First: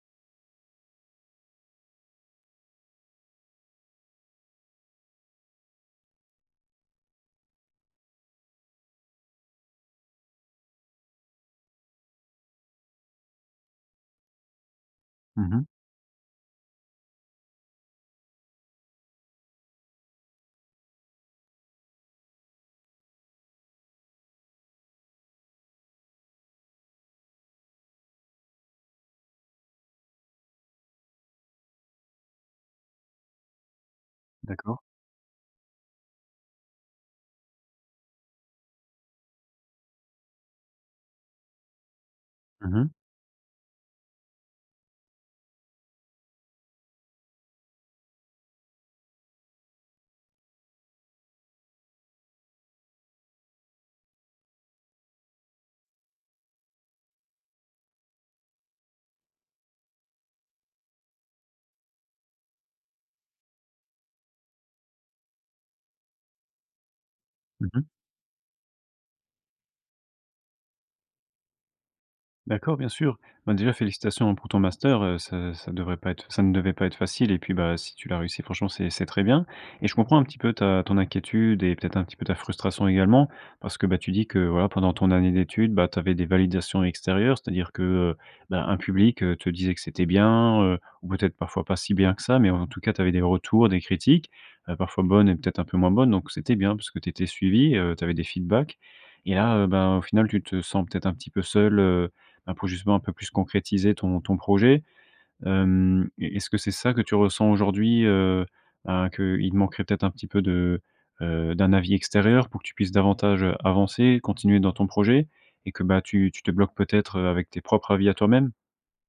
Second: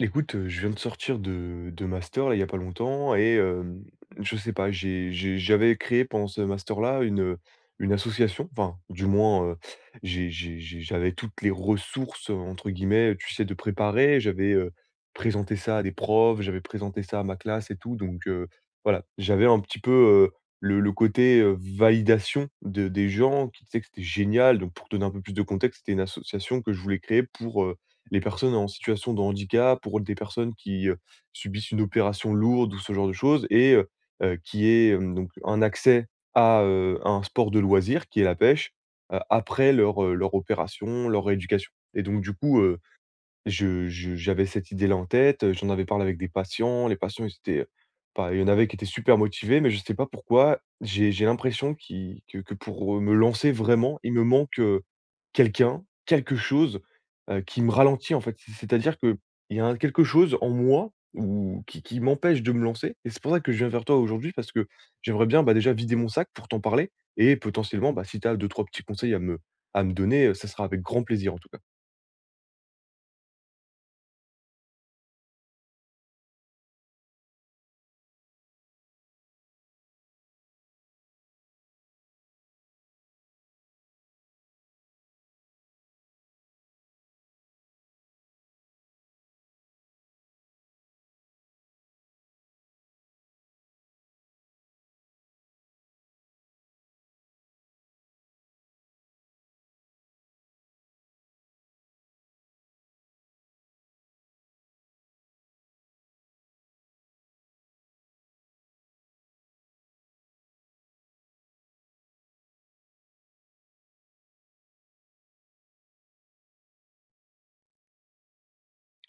Écoute, je viens de sortir de master là, il y a pas longtemps et je sais pas, j'avais créé pendant ce master-là une association, enfin du moins, j'avais toutes les «ressources» entre guillemets, tu sais, de préparer. J'avais présenté Mhm. ça à des profs, j'avais présenté ça à ma classe et tout donc voilà. J'avais un petit peu, le côté, validation de des gens qui disaient que c'était génial. Donc pour te donner un peu plus de contexte, c'était une association que je voulais créer pour les personnes en situation de handicap, pour des personnes qui subissent une opération lourde ou ce genre de choses et heu, qui D'accord. est, donc un accès à un sport de loisir qui est la pêche, après leur opération, leur rééducation et donc du coup, Mhm. Je j'avais cette idée-là en tête. J'en avais parlé avec des patients, les patients ils étaient, enfin il y en avait qui étaient super motivés, mais je ne sais pas pourquoi, j'ai l'impression qui que pour me lancer vraiment, il me manque quelqu'un, quelque chose qui me ralentit en fait. C'est-à-dire qu'il y a un quelque chose en moi ou qui m'empêche de me lancer, et c'est pour ça que je viens vers toi aujourd'hui, parce que j'aimerais bien, bah, déjà vider mon sac pour t'en parler et Mhm. potentiellement, bah, si tu as 2-3 petits conseils à me donner, ça sera avec grand plaisir en tout cas. D'accord, bien sûr. Bah, déjà félicitations, hein, pour ton master, ça devrait pas être ça ne devait pas être facile et puis, bah, si tu l'as réussi franchement c'est très bien et je comprends un petit peu ta ton inquiétude et peut-être un petit peu ta frustration également parce que, bah, tu dis que, voilà, pendant ton année d'études, bah, tu avais des validations extérieures, c'est-à-dire que, bah, un public, te disait que c'était bien, ou peut-être parfois pas si bien que ça, mais en tout cas tu avais des retours, des critiques, parfois bonnes et peut-être un peu moins bonnes donc c'était bien parce que tu étais suivi, tu avais des feedbacks et là, ben, au final tu te sens peut-être un petit peu seul, bah, pour justement un peu plus concrétiser ton ton projet, est-ce que c'est ça que tu ressens aujourd'hui, bah, qu'il te manquerait peut-être un petit peu de, d'un avis extérieur pour que tu puisses davantage, avancer, continuer dans ton projet et que, bah, tu te bloques peut-être, avec tes propres avis à toi-même?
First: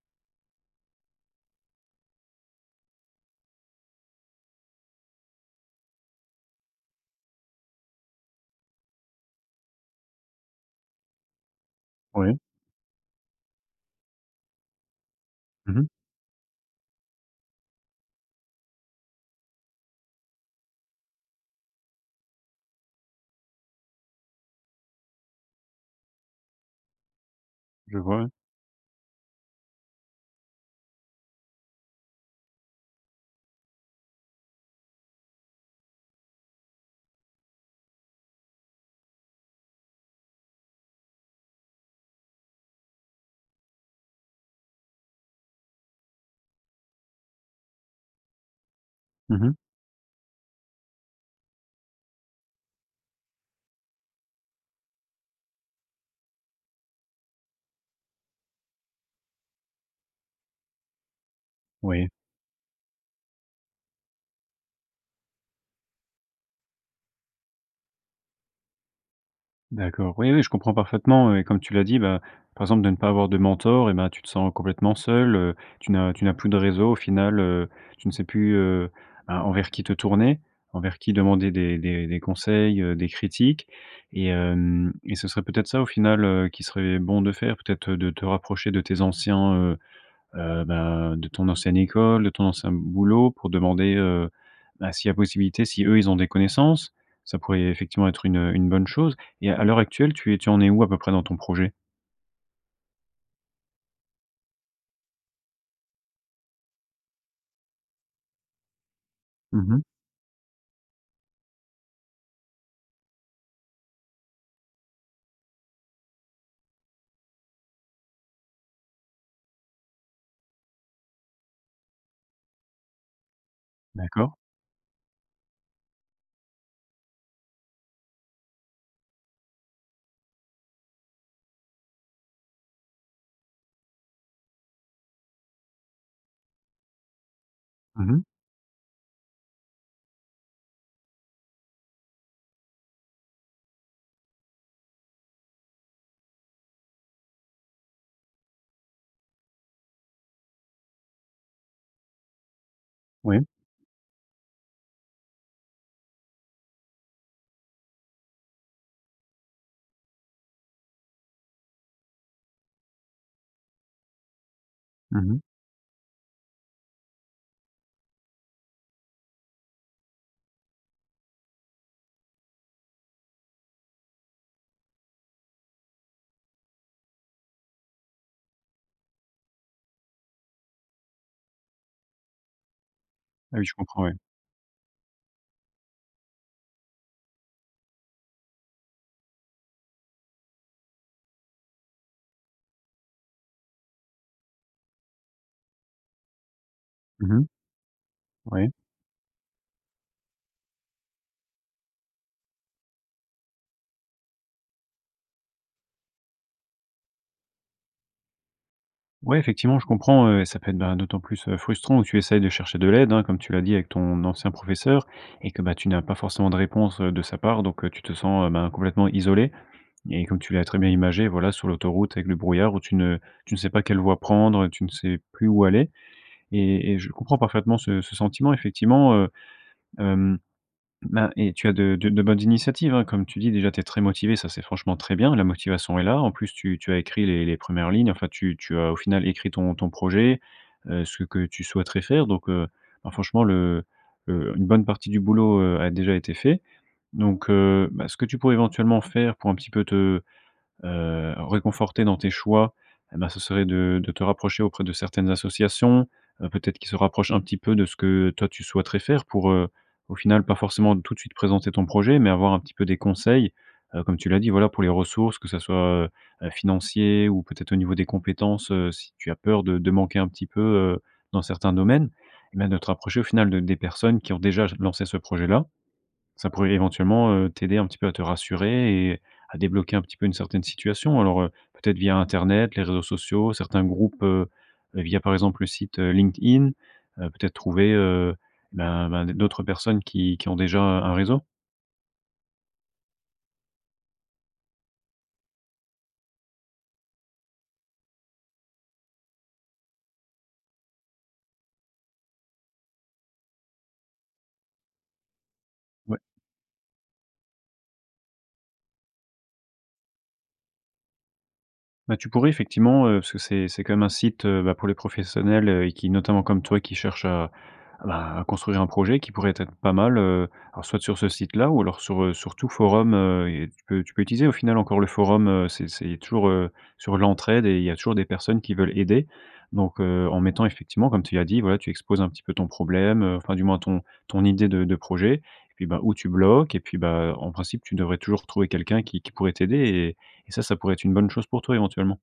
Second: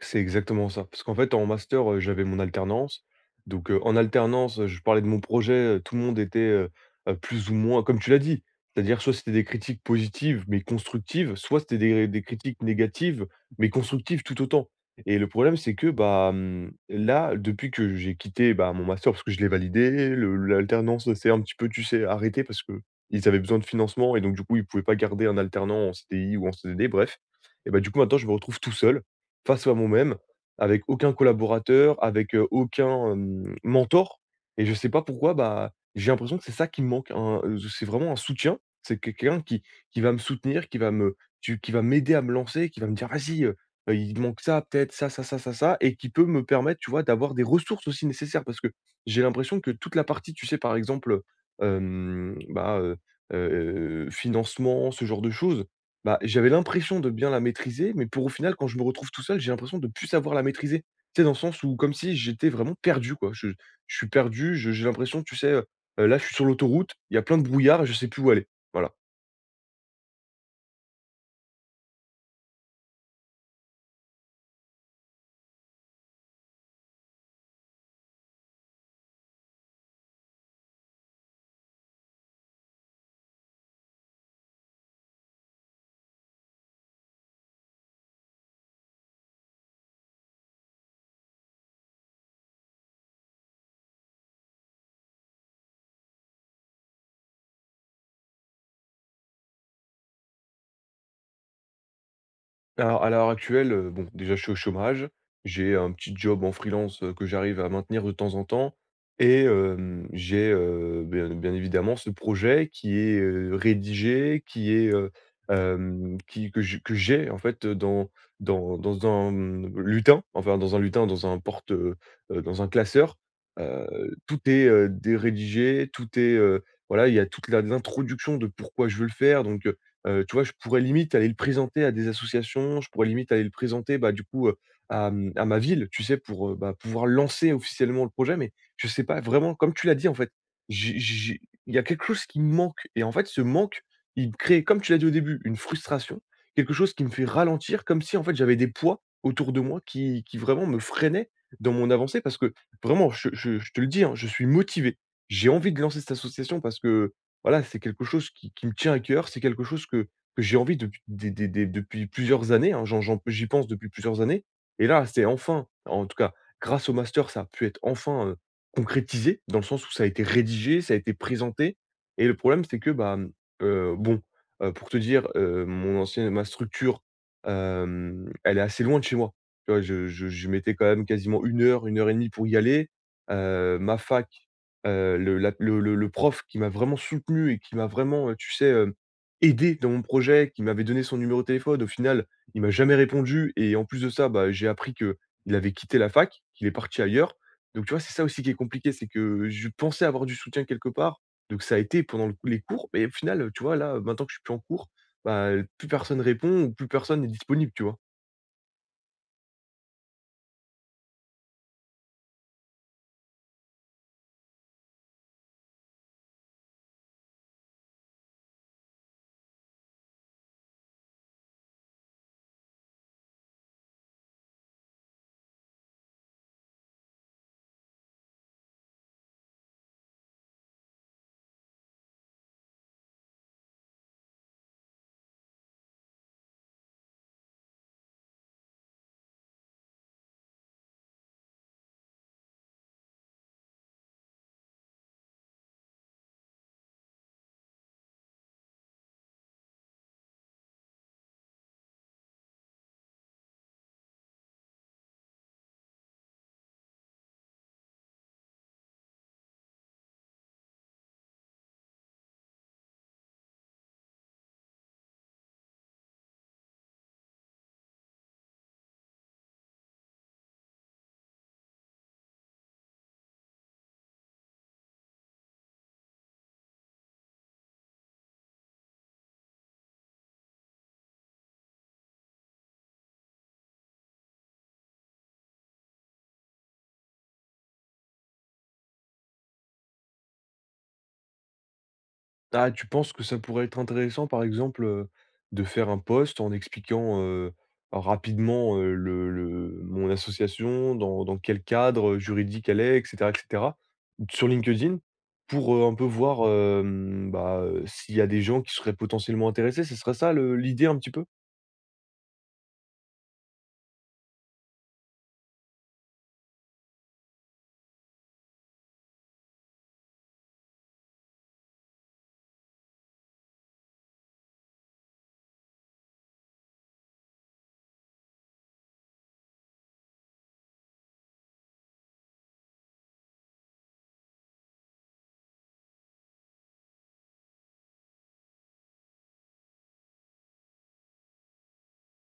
C'est exactement ça. Parce qu'en fait, en master, j'avais mon alternance. Donc, en alternance, je parlais de mon projet, tout le monde était, plus ou moins comme tu l'as dit. C'est-à-dire soit c'était des critiques positives, mais constructives, soit c'était des Oui. critiques négatives, mais constructives tout autant. Et le problème, c'est Mmh. que, bah, là, depuis que j'ai quitté, bah, mon master, parce que je l'ai validé, le l'alternance, s'est un petit peu, tu sais, arrêtée parce que ils avaient besoin de financement, et donc du coup, ils ne pouvaient pas garder un alternant en CDI ou en CDD, bref. Et bah, du Je coup, vois, maintenant, je ouais. me retrouve tout seul face à moi-même, avec aucun collaborateur, avec aucun mentor, et je sais pas pourquoi, bah, j'ai l'impression que c'est ça qui me manque. Un C'est vraiment un soutien. C'est quelqu'un qui va me soutenir, qui va me tu qui va m'aider à me lancer, qui va me dire: «Vas-y, il te manque ça peut-être, ça», et qui peut me permettre, tu vois, d'avoir des ressources aussi nécessaires. Parce que j'ai Mmh. l'impression que toute la partie, tu sais, par exemple, heu, bah, financement, ce genre de choses, bah, j'avais l'impression de bien la maîtriser, mais pour au final, quand je me retrouve tout seul, j'ai l'impression de plus savoir la maîtriser. Tu sais, dans le sens où comme Oui. si j'étais vraiment perdu, quoi. Je suis perdu, j'ai l'impression, tu sais, là, je suis sur l'autoroute, il y a plein de brouillard et je sais plus où aller. Voilà. D'accord. Oui, oui, je comprends parfaitement et comme tu l'as dit, bah, par exemple, de ne pas avoir de mentor et ben, tu te sens complètement seul, tu n'as plus de réseau au final, tu ne sais plus, ben, envers qui te tourner, envers qui demander des conseils, des critiques et hem et ce serait peut-être ça au final, qui serait bon de faire, peut-être de te rapprocher de tes anciens, ben, de ton ancienne école, de ton ancien boulot pour demander, bah, s'il y a possibilité, si eux, ils ont des connaissances. Ça pourrait effectivement être une bonne chose et à l'heure actuelle, tu en es où à peu près dans ton projet? Alors à l'heure actuelle, bon, déjà je suis au chômage, j'ai un petit job en freelance, que j'arrive à maintenir de temps en temps, et Mmh. hem, j'ai, bien bien évidemment ce projet qui est, rédigé, qui est, hem, qui que je que j'ai en fait, dans un, lutin, enfin dans un lutin, dans un classeur. D'accord. Tout est, dé rédigé, tout est, voilà, il y a toute la l'introduction de pourquoi je veux le faire donc. Tu vois, je pourrais limite aller le présenter à des associations, je pourrais limite aller le présenter, bah, du coup, à ma ville, tu sais, pour, bah, pouvoir lancer officiellement le Mmh. projet. Mais je sais pas, vraiment, comme tu l'as dit, en fait, j'ai il y a quelque chose qui me manque, et en fait, ce manque, il me crée, comme tu l'as dit au début, une frustration, quelque chose qui me fait ralentir, comme si, en fait, j'avais des poids autour de moi qui vraiment me freinaient dans mon avancée. Parce que vraiment, je Oui. je je te le dis, hein, je suis motivé. J'ai envie de lancer cette association parce que, voilà, c'est quelque chose qui me tient à cœur, c'est quelque chose que j'ai envie depuis des depuis plusieurs années, hein, j'y pense depuis plusieurs années, et là, c'est Mmh. enfin, en tout cas grâce au master, ça a pu être enfin, concrétisé dans le sens où ça a été rédigé, ça a été présenté. Et le problème, c'est que, bah, bon, pour te dire, mon ancien ma structure, elle est assez loin de chez moi. Tu vois? Je mettais quand même quasiment une heure et demie pour y aller. Ah oui, je Ma comprends, oui. fac le la le prof qui m'a vraiment soutenu et qui m'a vraiment, tu sais, aidé dans mon projet, qui m'avait donné son numéro de téléphone. Au final, il m'a jamais répondu, et en plus de ça, bah, j'ai appris que il avait quitté la fac, qu'il est parti Mmh ailleurs. mh. Donc tu vois, c'est ça aussi qui est Ouais. compliqué, c'est que je pensais avoir du soutien quelque part, donc ça a été pendant le les cours, mais au final, tu vois, là, maintenant que je suis plus en cours, bah, plus personne répond ou plus personne n'est disponible, tu vois? Ouais, effectivement, je comprends, ça peut être, ben, d'autant plus, frustrant où tu essayes de chercher de l'aide, hein, comme tu l'as dit avec ton ancien professeur et que, bah, tu n'as pas forcément de réponse, de sa part donc, tu te sens, ben, complètement isolé. Et comme tu l'as très bien imagé, voilà, sur l'autoroute avec le brouillard où tu ne sais pas quelle voie prendre, tu ne sais plus où aller et je comprends parfaitement ce sentiment effectivement, hem, ben et tu as de bonnes initiatives, hein. Comme tu dis déjà, tu es très motivé, ça c'est franchement très bien. La motivation est là. En plus tu as écrit les premières lignes, enfin tu as au final écrit ton ton projet, ce que tu souhaiterais faire donc ben franchement le, une bonne partie du boulot, a déjà été fait donc bah, ce que tu pourrais éventuellement faire pour un petit peu te réconforter dans tes choix, eh ben, ce serait de te rapprocher auprès de certaines associations, peut-être qui se rapprochent un petit peu de ce que toi tu souhaiterais faire pour, au final pas forcément tout de suite présenter ton projet, mais avoir un petit peu des conseils, comme tu l'as dit, voilà, pour les ressources, que ça soit, financier ou peut-être au niveau des compétences, si tu as peur de manquer un petit peu, dans certains domaines, eh ben, de te rapprocher au final de des personnes qui ont déjà lancé ce projet-là ça pourrait éventuellement, t'aider un petit peu à te rassurer et à débloquer un petit peu une certaine situation. Alors, peut-être via internet, les réseaux sociaux, certains groupes, via par exemple le site, LinkedIn, peut-être trouver, ben d'autres personnes qui ont déjà un réseau. Ah, tu penses que ça pourrait être intéressant, par exemple, de faire un post en expliquant, rapidement, le mon association, dans quel cadre juridique elle est, et cetera, sur LinkedIn, pour, un peu Ouais. voir, bah, s'il y a des gens qui seraient potentiellement intéressés, ce serait ça le l'idée un petit peu? Bah, tu pourrais effectivement, parce que c'est quand même un site, bah, pour les professionnels, et qui notamment comme toi qui cherchent à bah, construire un projet qui pourrait être pas mal, alors soit sur ce site-là ou alors sur, sur tout forum, et tu peux utiliser au final encore le forum, c'est toujours, sur l'entraide et il y a toujours des personnes qui veulent aider. Donc, en mettant effectivement comme tu l'as dit, voilà, tu exposes un petit peu ton problème, enfin du moins ton ton idée de projet et puis, bah, où tu bloques et puis, bah, en principe, tu devrais toujours trouver quelqu'un qui pourrait t'aider et ça, ça pourrait être une bonne chose pour toi éventuellement.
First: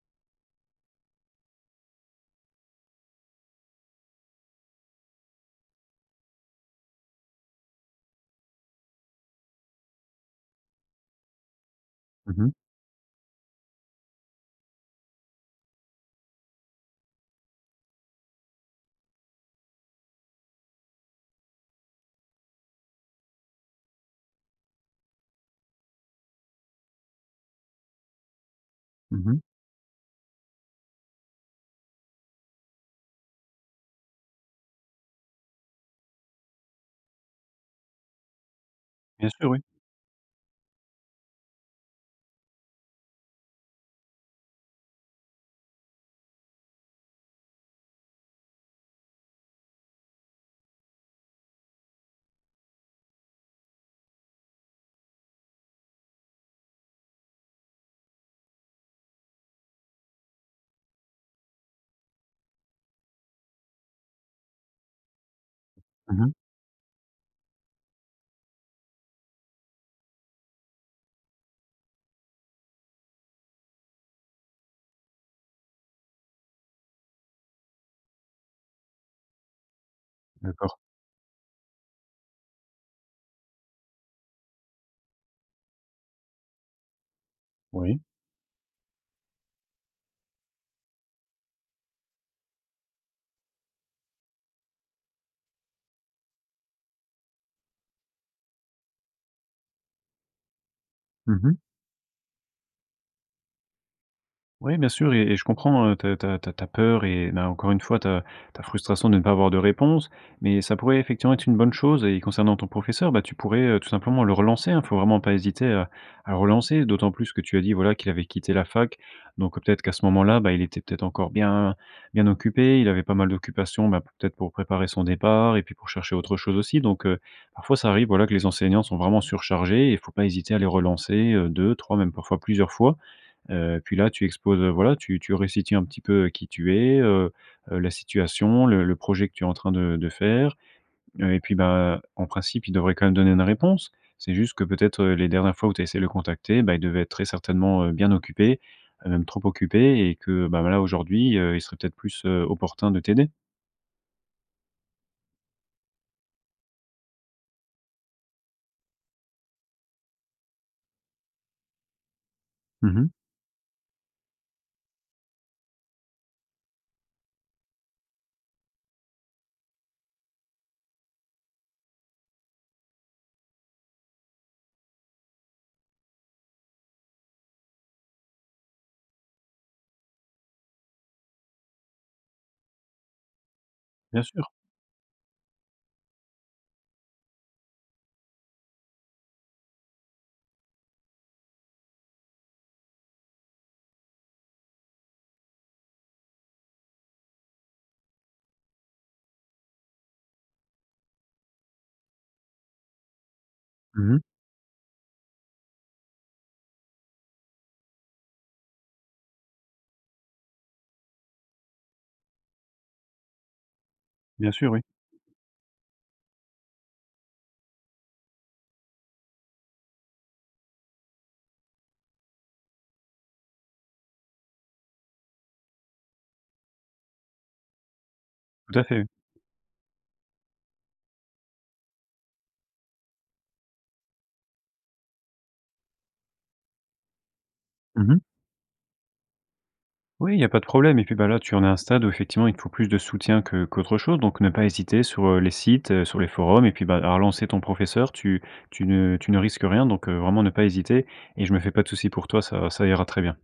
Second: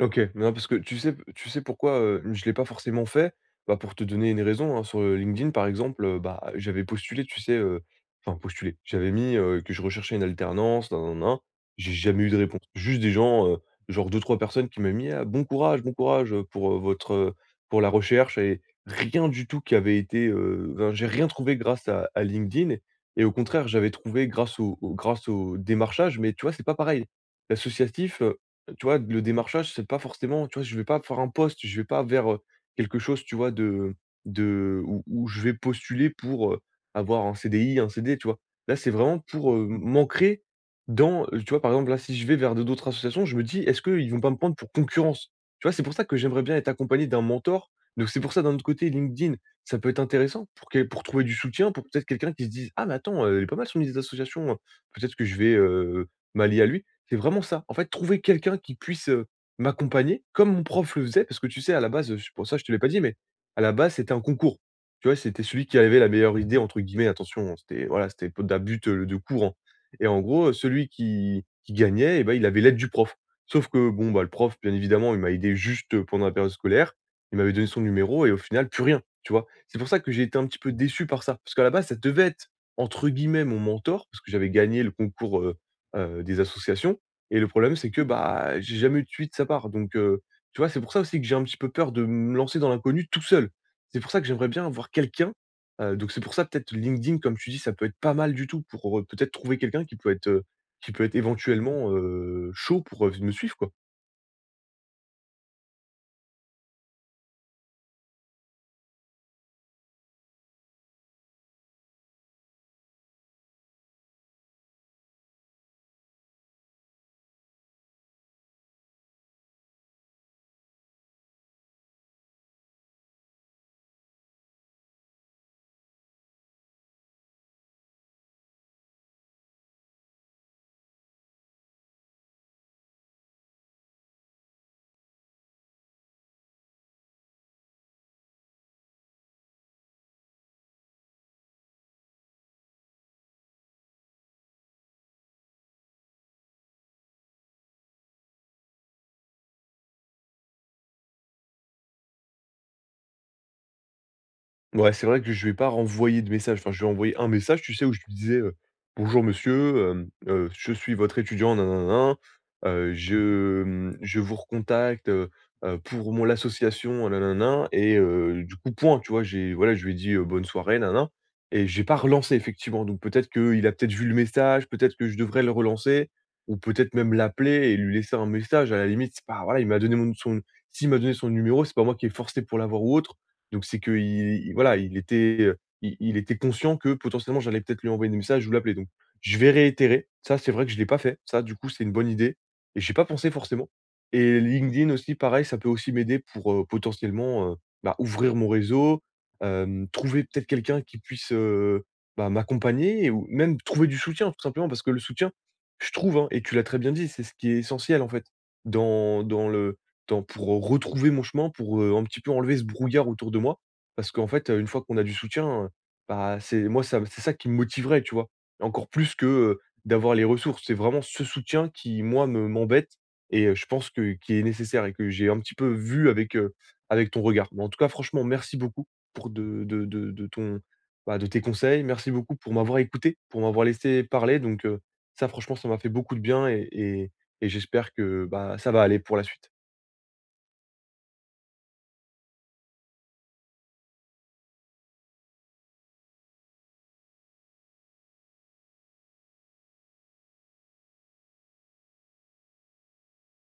OK. Non, parce que tu sais pourquoi, je ne l'ai pas forcément fait? Bah, pour te donner une raison, hein, sur, LinkedIn, par exemple, bah, j'avais postulé, tu sais, enfin postulé, j'avais mis, que je recherchais une alternance, nin nin nin. J'ai jamais eu de Mmh mh. réponse. Juste des gens, genre deux trois personnes qui m'avaient mis: «Ah, bon courage, pour, votre, pour la recherche», et rien du tout qui avait été, enfin, j'ai rien trouvé grâce à LinkedIn, et au contraire, j'avais trouvé grâce au démarchage, mais tu vois, c'est pas pareil. L'associatif, tu vois, le Mmh. démarchage, c'est pas forcément tu vois, je vais pas faire un poste, je vais pas vers, quelque chose, tu vois, de où je vais postuler pour, avoir un CDI, un CD, tu vois? Là, c'est vraiment Bien sûr, pour, oui. M'ancrer dans, tu vois, par exemple, là, si je vais vers de d'autres associations, je me dis: «Est-ce qu'ils vont pas me prendre pour concurrence?» tu vois? C'est pour ça que j'aimerais bien être accompagné d'un mentor. Donc c'est pour ça, d'un autre côté, LinkedIn, ça peut être intéressant pour trouver du soutien, pour peut-être quelqu'un qui se dise: «Ah mais attends, elle est pas mal son idée d'association, peut-être que je vais, m'allier à lui». C'est vraiment ça. En fait, trouver quelqu'un qui puisse, m'accompagner comme mon prof le faisait, parce que tu sais, à la base, je pour ça je te l'ai pas dit, mais à la base, c'était un concours. Tu vois? C'était celui qui avait «la Mmh. meilleure idée» entre guillemets, attention, c'était voilà, c'était pas de la butte, de cours, hein, et en gros, celui qui gagnait, et ben il avait l'aide du prof. Sauf que bon, bah, le prof, bien évidemment, il m'a aidé juste, pendant la période scolaire. Il m'avait donné son numéro et au final, plus rien, tu vois? C'est pour ça que j'ai été un petit peu D'accord. déçu par ça, parce qu'à la base, ça devait être entre guillemets «mon mentor», parce que j'avais gagné le concours, des associations, et le problème, c'est Oui. que, bah, j'ai jamais eu de suite de sa part, donc, tu vois? C'est pour ça aussi que j'ai un petit peu peur de me lancer dans l'inconnu tout seul. C'est pour ça que j'aimerais bien avoir quelqu'un, donc c'est pour ça peut-être LinkedIn, comme tu dis, ça peut être pas mal du tout pour, peut-être trouver quelqu'un qui peut être Mmh. éventuellement, chaud pour, me suivre, quoi. Oui, bien sûr et je comprends, ta peur et bah, encore une fois, ta ta frustration de ne pas avoir de réponse. Mais ça pourrait effectivement être une bonne chose et concernant ton professeur, bah, tu pourrais, tout simplement le relancer, hein. Faut vraiment pas hésiter à le relancer, d'autant plus que tu as dit, voilà, qu'il avait quitté la fac. Donc peut-être qu'à ce moment-là, bah, il était peut-être encore bien occupé. Il avait pas mal d'occupations, bah, peut-être pour préparer son départ et puis pour chercher autre chose aussi. Donc, parfois ça arrive, voilà, que les enseignants sont vraiment surchargés et il faut pas hésiter à les relancer, 2-3, même parfois plusieurs fois. Puis là, tu exposes, voilà, tu récites un petit peu qui tu es, la situation, le projet que tu es en train de faire, et puis, bah, en principe, il devrait quand même donner une réponse. C'est juste que peut-être, les dernières fois où tu as essayé de le contacter, bah, il devait être très certainement, bien occupé, même trop occupé et que, bah, là aujourd'hui, il serait peut-être plus, opportun de t'aider. Ouais, c'est vrai que je lui ai pas renvoyer de message. Enfin, je vais ai un message, tu sais, où je lui disais: «Bonjour monsieur, je suis votre étudiant nin nin Mmh. Je vous recontacte, pour mon l'association nin et du coup, point, tu vois? J'ai voilà, je lui ai dit: «Bonne soirée nin, et j'ai pas relancé effectivement. Donc peut-être qu'il a peut-être vu le message, peut-être que je devrais le relancer ou peut-être même l'appeler et lui laisser un message à la limite. C'est pas voilà, il m'a donné mon son s'il m'a donné son numéro, c'est pas moi qui ai forcé pour l'avoir ou autre. Donc c'est que Bien sûr. Voilà, il était, il était conscient que potentiellement j'allais peut-être lui envoyer des messages ou l'appeler, donc je vais réitérer. Ça, c'est vrai que je l'ai pas fait. Ça, du coup, c'est une bonne idée, et j'ai pas pensé forcément, et LinkedIn aussi pareil, ça peut aussi m'aider pour, potentiellement, bah, ouvrir mon réseau, trouver peut-être quelqu'un qui puisse, bah, m'accompagner ou même trouver du Mmh. soutien tout simplement, parce que le soutien, je trouve, hein, et tu l'as très bien dit, c'est ce qui est essentiel en fait dans dans le dans pour, retrouver mon chemin, pour, un petit peu enlever ce brouillard autour de moi. Parce qu'en fait, Bien une sûr, oui. fois qu'on a du soutien, bah, c'est moi ça c'est ça qui me motiverait, tu vois? Encore plus que, d'avoir les ressources. C'est vraiment ce soutien qui, moi, me m'embête, et je pense que qui est nécessaire et que j'ai un petit peu vu avec, avec ton regard. Mais en tout cas, franchement, merci Tout à beaucoup fait, oui. pour de ton bah, de tes conseils. Merci beaucoup pour m'avoir écouté, pour m'avoir laissé parler. Donc, ça franchement, ça m'a fait beaucoup de bien, et j'espère Mmh. que, bah, ça va aller pour la suite. Oui, il n'y a pas de problème et puis, bah, là, tu en es à un stade où effectivement il te faut plus de soutien que qu'autre chose donc ne pas hésiter sur, les sites, sur les forums et puis, bah, à relancer ton professeur. Tu ne risques rien donc, vraiment ne pas hésiter et je me fais pas de soucis pour toi, ça ira très bien.